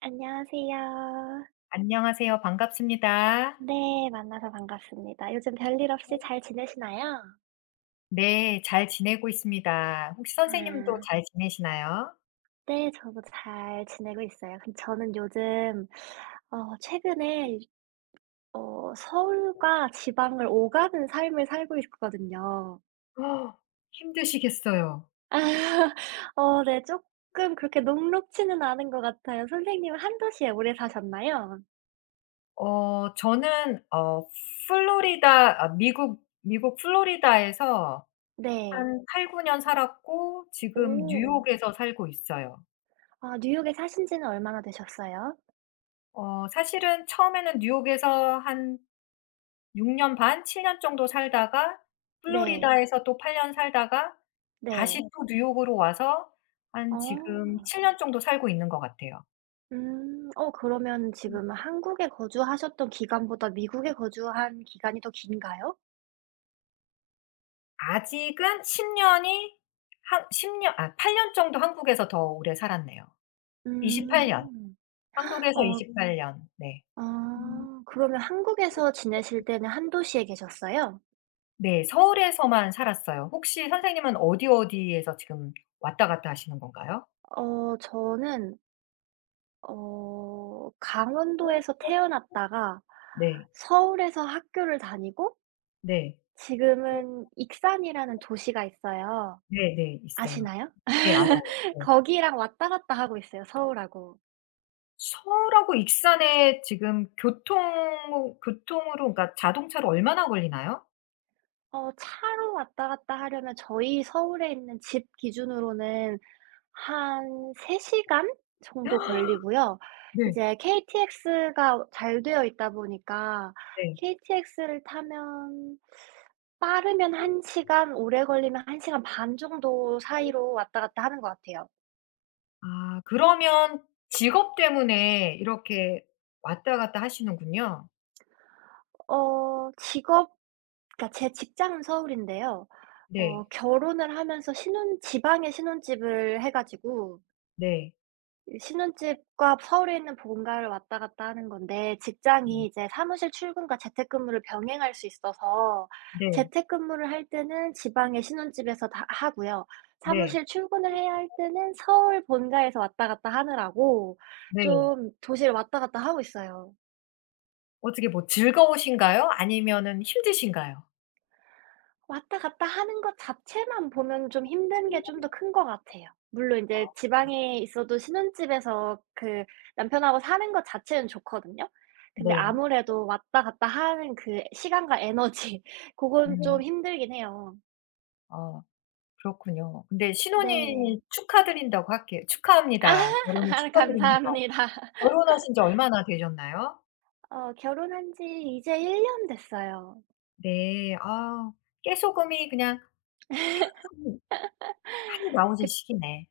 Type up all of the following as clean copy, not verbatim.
안녕하세요. 안녕하세요. 반갑습니다. 네, 만나서 반갑습니다. 요즘 별일 없이 잘 지내시나요? 네. 잘 지내고 있습니다. 혹시 선생님도 아. 잘 지내시나요? 네, 저도 잘 지내고 있어요. 근데 저는 요즘 최근에 서울과 지방을 오가는 삶을 살고 있거든요. 어, 힘드시겠어요. 네. 조금 그렇게 녹록지는 않은 것 같아요. 선생님은 한 도시에 오래 사셨나요? 저는 플로리다, 미국 플로리다에서 네. 한 8-9년 살았고 지금 오. 뉴욕에서 살고 있어요. 아, 뉴욕에 사신 지는 얼마나 되셨어요? 사실은 처음에는 뉴욕에서 한 6년 반, 7년 정도 살다가, 네. 네. 플로리다에서 또 8년 살다가 다시, 네. 네, 또 뉴욕으로 와서 한 어. 지금, 7 년 정도 살고 있는 것 같아요. 음. 그러면 지금 한국에 거주하셨던 기간보다 미국에 거주한 기간이 더 긴가요? 아직은 10 년이, 한 10년, 8년 정도 한국에서 더 오래 살았네요. 28, 년. 음. 한국에서 어. 28 년. 네. 음. 아. 그러면 한국에서 지내실 때는 한 도시에 계셨어요? 네. 서울에서만 살았어요. 혹시 선생님은 어디에서 지금 왔다 갔다 하시는 건가요? 저는 어. 강원도에서 태어났다가 네. 서울에서 학교를 다니고 네. 네. 지금은 익산이라는 도시가 있어요. 네네. 있어요. 아시나요? 네. 알아요. 네. 거기랑 왔다 갔다 하고 있어요, 서울하고. 서울하고 익산에 지금, 교통으로 그러니까 자동차로 얼마나 걸리나요? 차로 왔다 갔다 하려면 저희 서울에 있는 집 기준으로는 한 3 시간 정도 걸리고요. 네. 이제 KTX가 잘 되어 있다 보니까 네. KTX를 타면 빠르면 1 시간, 오래 걸리면 1 시간 반 정도 사이로 왔다 갔다 하는 것 같아요. 아, 그러면 직업 때문에 이렇게 왔다 갔다 하시는군요. 어 직업 그러니까 제 직장은 서울인데요. 네. 결혼을 하면서 신혼 지방에 신혼집을 해 가지고 네. 신혼집과 서울에 있는 본가를 왔다 갔다 하는 건데, 음. 직장이 이제 사무실 출근과 재택근무를 병행할 수 있어서 네. 재택근무를 할 때는 지방의 신혼집에서 다 하고요. 네. 사무실 출근을 해야 할 때는 서울 본가에서 왔다 갔다 하느라고 네. 좀 도시를 왔다 갔다 하고 있어요. 어떻게, 뭐 즐거우신가요? 아니면은 힘드신가요? 왔다 갔다 하는 것 자체만 보면 좀 힘든 게 좀 더 큰 것 같아요. 물론 인제 지방에 있어도 신혼집에서 남편하고 사는 것 자체는 좋거든요. 근데 네. 아무래도 왔다 갔다 하는 그 시간과 에너지 고건 좀 음. 힘들긴 해요. 어 그렇군요. 근데 네. 신혼이, 축하드린다고 할게요. 축하합니다. 결혼을 아, 감사합니다. 축하드립니다. 결혼하신 지 얼마나 되셨나요? 결혼한 지 이제 1년 됐어요. 네. 아, 깨소금이 그냥, 한 한이 나오는 그 식이네.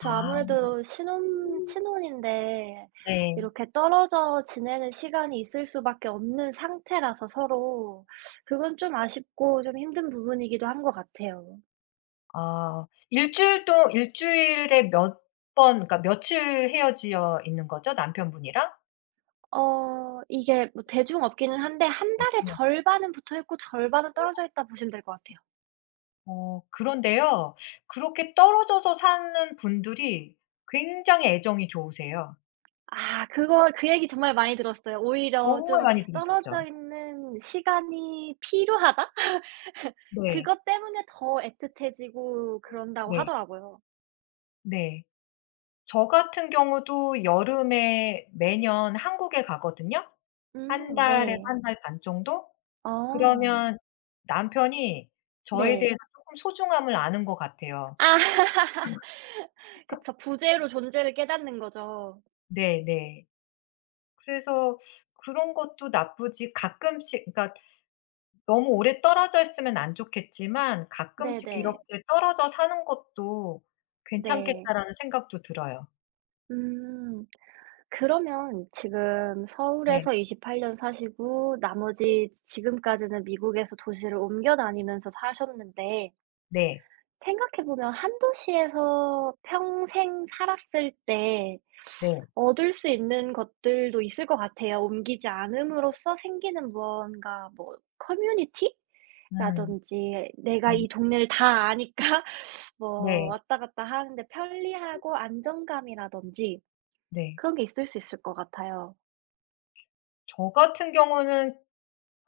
아, 아무래도 신혼인데 네. 이렇게 떨어져 지내는 시간이 있을 수밖에 없는 상태라서 서로 그건 좀 아쉽고 좀 힘든 부분이기도 한 것 같아요. 일 주일에 몇 번, 그러니까 며칠 헤어져 있는 거죠? 남편분이랑? 이게 뭐 대중 없기는 한데 한 달에 네. 절반은 붙어 있고 절반은 떨어져 있다 보시면 될 것 같아요. 그런데요. 그렇게 떨어져서 사는 분들이 굉장히 애정이 좋으세요. 아, 그거 그 얘기 정말 많이 들었어요. 오히려 정말 좀 많이 들으셨죠? 떨어져 있는 시간이 필요하다? 네. 그것 때문에 더 애틋해지고 그런다고 네. 하더라고요. 네. 저 같은 경우도 여름에 매년 한국에 가거든요. 한 음, 달에서 네. 한 달 반 정도? 어, 그러면 남편이 저에 대해서 네. 쪼끔 소중함을 아는 것 같아요. 아. 그쵸. 부재로 존재를 깨닫는 거죠. 네네. 그래서 그런 것도 나쁘지, 가끔씩 그러니까 너무 오래 떨어져 있으면 안 좋겠지만 가끔씩 네네. 이렇게 '떨어져 사는 것도 네. 괜찮겠다.'라는 생각도 들어요. 음, 그러면 지금 네. 서울에서 28년 사시고 네. 나머지 지금까지는 미국에서 도시를 옮겨 다니면서 사셨는데 네. 생각해 보면 한 도시에서 평생 살았을 때 네. 얻을 수 있는 것들도 있을 것 같아요. 옮기지 않음으로써 생기는 무언가, 뭐 커뮤니티? 음. 라든지 내가 음. 이 동네를 다 아니까 뭐 네. 왔다 갔다 하는데 편리하고 안정감이라든지 네. 그런 게 있을 수 있을 것 같아요. 저 같은 경우는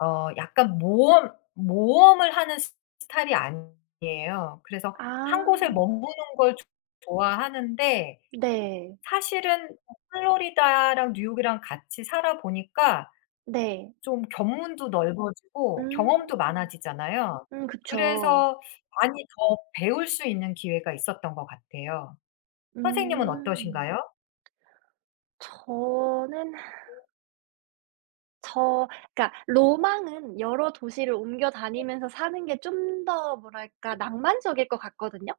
약간, 모험을 하는 스타일이 아니에요. 그래서 한 곳에 아. 머무는 걸 조 좋아하는데, 네. 사실은 플로리다랑 뉴욕이랑 같이 살아 보니까 네. 좀 견문도 넓어지고 경험도 음. 많아지잖아요. 음, 그쵸. 그래서 많이 더 배울 수 있는 기회가 있었던 것 같아요. 선생님은 음. 어떠신가요? 저는 저 그러니까 로망은 여러 도시를 옮겨 다니면서 사는 게 좀 더 뭐랄까 낭만적일 것 같거든요.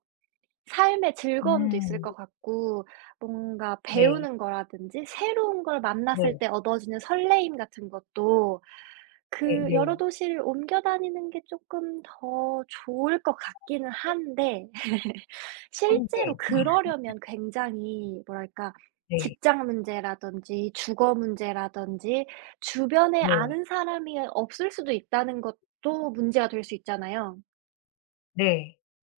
삶의 즐거움도 있을 음. 것 같고 뭔가 네. 배우는 거라든지 새로운 걸 만났을 네. 때 얻어지는 설레임 같은 것도, 그 여러 네네. 도시를 옮겨 다니는 게 쪼끔 더 좋을 것 같기는 한데 한 실제로 개. 그러려면 굉장히 뭐랄까 네. 직장 문제라든지 주거 문제라든지 주변에 네. 아는 사람이 없을 수도 있다는 것도 문제가 될 수 있잖아요. 네. 네.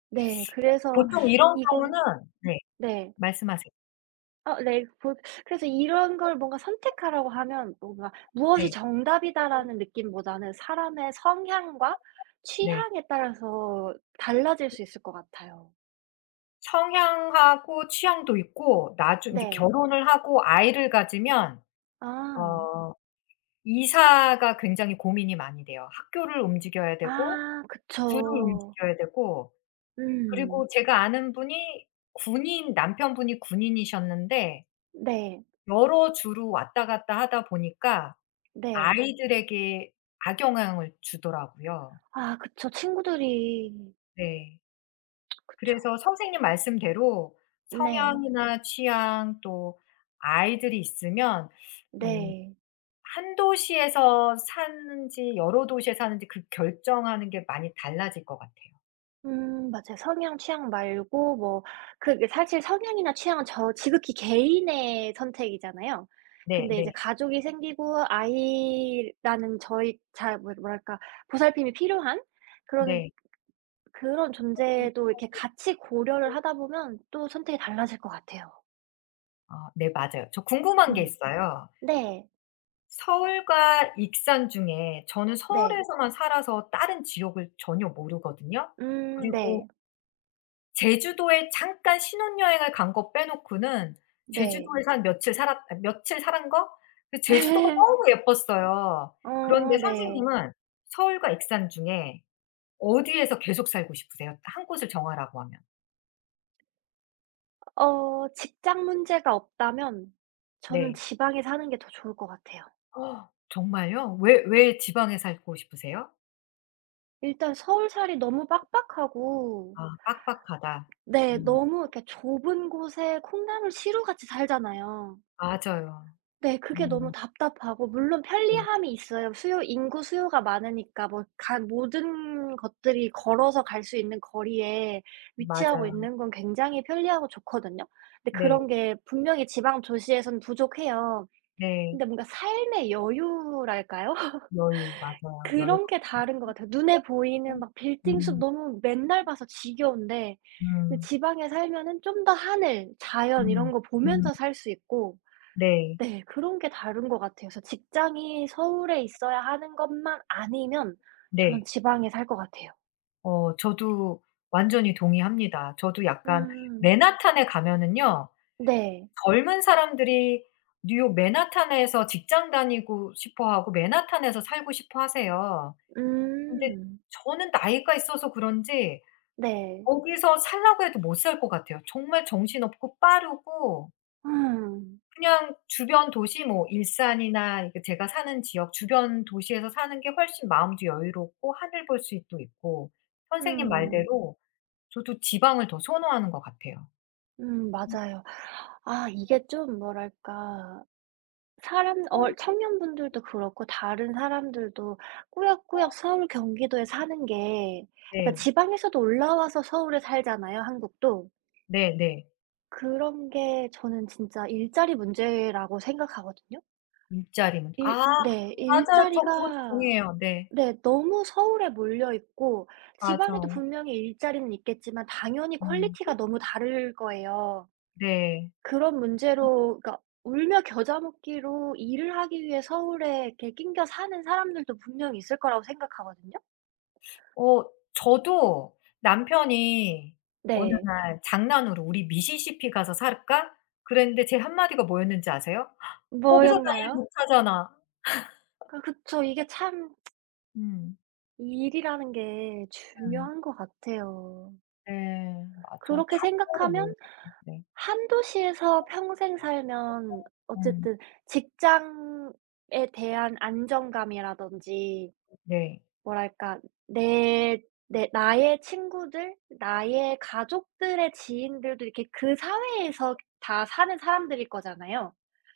네. 그래서 보통 이런 경우는, 이건 네, 네. 말씀하세요. 어, 네. 보 그래서 이런 걸 뭔가 선택하라고 하면 뭔가 '무엇이 네. 정답이다.'라는 느낌보다는 사람의 성향과 네. 취향에 따라서 달라질 수 있을 것 같아요. 성향하고 취향도 있고 나중 인제 네. 결혼을 하고 아이를 가지면 아. 어 이사가 굉장히 고민이 많이 돼요. 학교를 움직여야 되고 아, 구를 그쵸. 움직여야 되고, 그리고 음. 제가 아는 분이, 군인 남편분이 군인이셨는데 네. 여러 주로 왔다 갔다 하다 보니까 네. 아이들에게 악영향을 주더라고요. 아, 그쵸. 친구들이 네. 그쵸. 그래서 선생님 말씀대로, 음, 네. 성향이나 취향, 또 아이들이 있으면, 음, 네. 한 도시에서 사는지 여러 도시에 사는지 그 결정하는 게 많이 달라질 것 같아요. 음, 맞아요. 성향, 취향 말고 뭐 그게 사실 성향이나 취향은 저 지극히 개인의 선택이잖아요. 네 근데 이제 네. 가족이 생기고 아이라는 저희 잘, 뭐 뭐랄까 보살핌이 필요한 그런 네. 그런 존재도 이렇게 같이 고려를 하다 보면 또 선택이 달라질 것 같아요. 아, 네 맞아요. 저 궁금한 게 음. 있어요. 네. 서울과 익산 중에 저는 네. 서울에서만 살아서 다른 지역을 전혀 모르거든요. 음, 그리고 네. 제주도에 잠깐 신혼여행을 간 거 빼놓고는 네. 제주도에서 한 며칠, 살았 아 며칠 살은 거? 그 제주도가 너무 예뻤어요. 어, 그런데 네. 선생님은 서울과 익산 중에 어디에서 계속 살고 싶으세요? 한 곳을 정하라고 하면. 직장 문제가 없다면 저는 네. 지방에 사는 게 더 좋을 것 같아요. 정말요? 왜 지방에 살고 싶으세요? 일단 서울살이 너무 빡빡하고, 아, 빡빡하다. 네, 음, 너무 이렇게 좁은 곳에 콩나물 시루같이 살잖아요. 맞아요. 네, 그게 너무 음. 답답하고. 물론 네. 편리함이 있어요. 수요 인구 수요가 많으니까 뭐 간 모든 것들이 걸어서 갈 수 있는 거리에 위치하고 맞아요. 있는 건 굉장히 편리하고 좋거든요. 근데 네. 그런 게 분명히 지방 도시에선 부족해요. 네. 근데 뭔가 삶의 여유랄까요? 여유 맞아요. 그런 여유가. 게 다른 것 같아요. 눈에 음. 보이는 막 빌딩 숲 너무 맨날 봐서 지겨운데, 근데 음. 지방에 살면은 좀 더 하늘, 자연 음. 이런 거 음. 보면서 살 수 있고. 네. 네, 그런 게 다른 것 같아요. 그래서 직장이 서울에 있어야 하는 것만 아니면 저는 네. 지방에 살 것 같아요. 저도 완전히 동의합니다. 저도 약간 음. 맨하탄에 가면은요. 네. 젊은 사람들이 뉴욕 맨하탄에서 직장 다니고 싶어 하고 맨하탄에서 살고 싶어 하세요. 근데 음. 저는 나이가 있어서 그런지 네. 거기서 살라고 해도 못 살 것 같아요. 정말 정신없고 빠르고, 음. 그냥 주변 도시, 뭐 일산이나 이렇게 제가 사는 지역 주변 도시에서 사는 게 훨씬 마음도 여유롭고 하늘 볼 수도 있고, 선생님 음. 말대로 저도 지방을 더 선호하는 것 같아요. 음, 맞아요. 아, 이게 좀 뭐랄까, 사람 어 청년분들도 그렇고 다른 사람들도 꾸역꾸역 서울, 경기도에 사는 게, 약간 네. 지방에서도 올라와서 서울에 살잖아요, 한국도. 네네. 그런 게 저는 진짜 일자리 문제라고 생각하거든요. 일자리는, 아 일 네. 맞아요. 저 그것도 일자리가, 동의해요. 네. 네, 너무 서울에 몰려 있고 맞아. 지방에도 분명히 일자리는 있겠지만 당연히 음. 퀄리티가 너무 다를 거예요. 네. 그런 문제로 그러니까 울며 겨자 먹기로 일을 하기 위해 서울에 이렇게 낑겨 사는 사람들도 분명히 있을 거라고 생각하거든요. 어 저도 남편이 어느 네. 날 장난으로 "우리 미시시피 가서 살까?" 그랬는데 제 한마디가 뭐였는지 아세요? "거기서 다 일 뭐였나요? 못 하잖아." 아, 그쵸. 이게 참, 음. 일이라는 게 음. 중요한 것 같아요. 네. 맞아. 그렇게 다 서로 모으고. 생각하면 네. 한 도시에서 평생 살면 음. 어쨌든 직장에 대한 안정감이라든지, 네. 뭐랄까, 내 내 나의 친구들, 나의 가족들의 지인들도 이렇게 그 사회에서 다 사는 사람들일 거잖아요.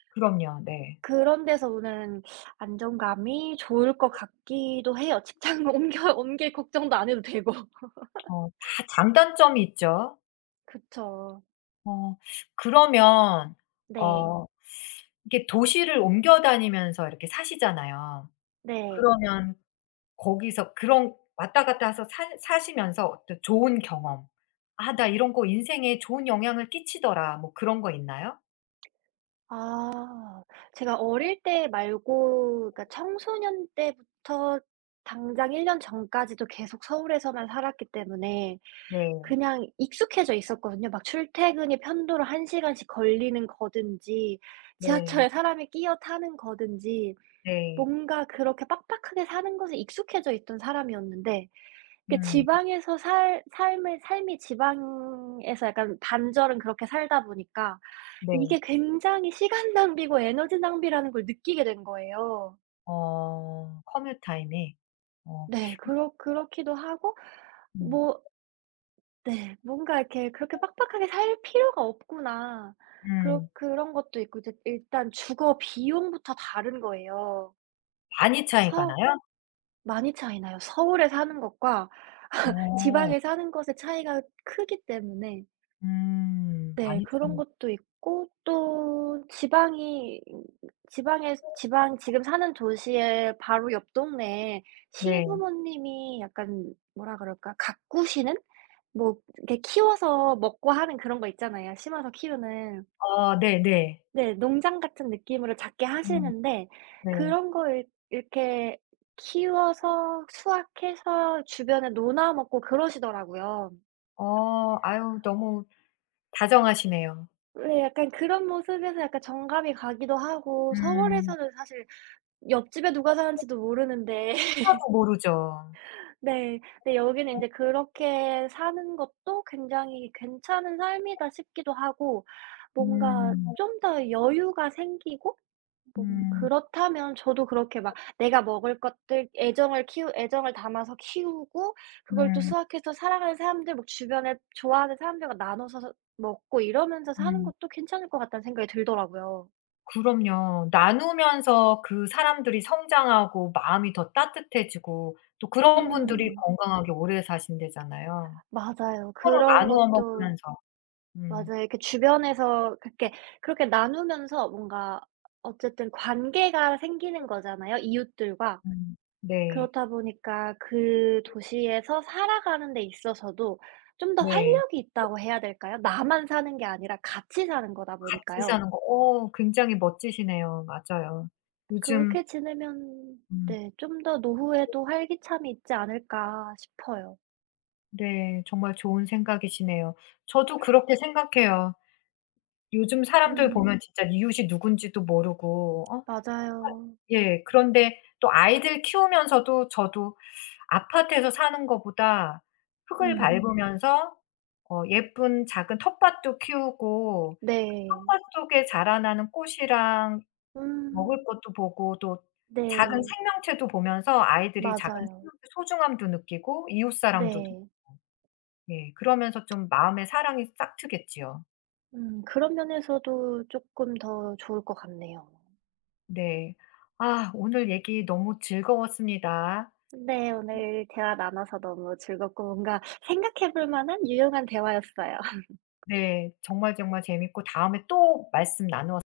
그럼요. 네. 그런 데서 오는 안정감이 좋을 것 같기도 해요. 직장 옮겨 옮길 걱정도 안 해도 되고. 어, 다 장단점이 있죠. 그쵸. 어, 그러면 네. 어 이게 도시를 옮겨 다니면서 이렇게 사시잖아요. 네. 그러면 거기서 그런 왔다 갔다 해서 사 사시면서 어떤 좋은 경험, '아 나 이런 거 인생에 좋은 영향을 끼치더라.' 뭐 그런 거 있나요? 아. 제가 어릴 때 말고 그러니까 청소년 때부터 당장 1년 전까지도 계속 서울에서만 살았기 때문에 네. 그냥 익숙해져 있었거든요. 막 출퇴근이 편도로 1 시간씩 걸리는 거든지, 네. 지하철에 사람이 끼어 타는 거든지, 네. 뭔가 그렇게 빡빡하게 사는 것에 익숙해져 있던 사람이었는데, 그 음. 지방에서 살 삶을 삶이 지방에서 약간 반절은 그렇게 살다 보니까 네. 이게 굉장히 시간 낭비고 에너지 낭비라는 걸 느끼게 된 거예요. 커뮤 타임이. 어. 네. 그렇기도 하고. 음. 뭐, 네. 뭔가 이렇게 '그렇게 빡빡하게 살 필요가 없구나.' 그렇 음. 그런 것도 있고 이제 일단 주거 비용부터 다른 거예요. 많이 차이가 서 나요? 많이 차이나요. 서울에 사는 것과 어. 지방에 사는 것의 차이가 크기 때문에. 음. 네, 많이 그런 차이. 것도 있고 또 지방이 지방에 지방 지금 사는 도시의 바로 옆 동네에 네. 시부모님이 약간, 뭐라 그럴까, 가꾸시는? 뭐 이렇게 키워서 먹고 하는 그런 거 있잖아요, 심어서 키우는. 아 네네. 네. 농장 같은 느낌으로 작게 음. 하시는데 네. 그런 거 이 이렇게 키워서 수확해서 주변에 나눠 먹고 그러시더라고요. 어. 아유 너무 다정하시네요. 네. 약간 그런 모습에서 약간 정감이 가기도 하고. 음. 서울에서는 사실 옆집에 누가 사는지도 모르는데 하나도 모르죠. 네. 근데 여기는 인제 그렇게 사는 것도 굉장히 '괜찮은 삶이다.' 싶기도 하고, 뭔가 음. 좀 더 여유가 생기고. 뭐 음. 그렇다면 저도 그렇게 막 내가 먹을 것들, 애정을 담아서 키우고 그걸 또 음. 수확해서 사랑하는 사람들, 뭐 주변에 좋아하는 사람들과 나눠서 서 먹고 이러면서 사는 음. 것도 괜찮을 것 같다는 생각이 들더라고요. 그럼요. 나누면서 그 사람들이 성장하고 마음이 더 따뜻해지고, 또 그런 분들이 음. 건강하게 오래 사신대잖아요. 맞아요. 서로 그런 나누어 것도 먹으면서. 음. 맞아요. 이렇게 주변에서 그렇게 그렇게 나누면서 뭔가 어쨌든 관계가 생기는 거잖아요, 이웃들과. 음. 네. 그렇다 보니까 그 도시에서 살아가는 데 있어서도 좀 더 네. 활력이 있다고 해야 될까요? 나만 사는 게 아니라 같이 사는 거다 같이 보니까요. 사는 거, 어 굉장히 멋지시네요. 맞아요. 요즘. 그렇게 지내면, 음. 네, 좀 더 노후에도 활기참이 있지 않을까 싶어요. 네. 정말 좋은 생각이시네요. 저도 그렇게 생각해요. 요즘 사람들 보면, 음, 음, 진짜 이웃이 누군지도 모르고, 어. 맞아요. 예, 그런데 또 아이들 키우면서도 저도 아파트에서 사는 거보다 흙을, 음, 음, 밟으면서 예쁜 작은 텃밭도 키우고, 네. 텃밭 속에 자라나는 꽃이랑 음, 먹을 것도 보고, 또 작은 네. 생명체도 보면서 아이들이 작은 맞아요. 생명체 소중함도 느끼고 이웃 사랑도 느, 네. 예, 그러면서 좀 마음의 사랑이 싹 트겠지요. 음, 그런 면에서도 조금 더 좋을 것 같네요. 네. 아, 오늘 얘기 너무 즐거웠습니다. 네. 오늘 대화 나눠서 너무 즐겁고 뭔가 생각해 볼 만한 유용한 대화였어요. 네. 정말 정말 재밌고 다음에 또 말씀 나누어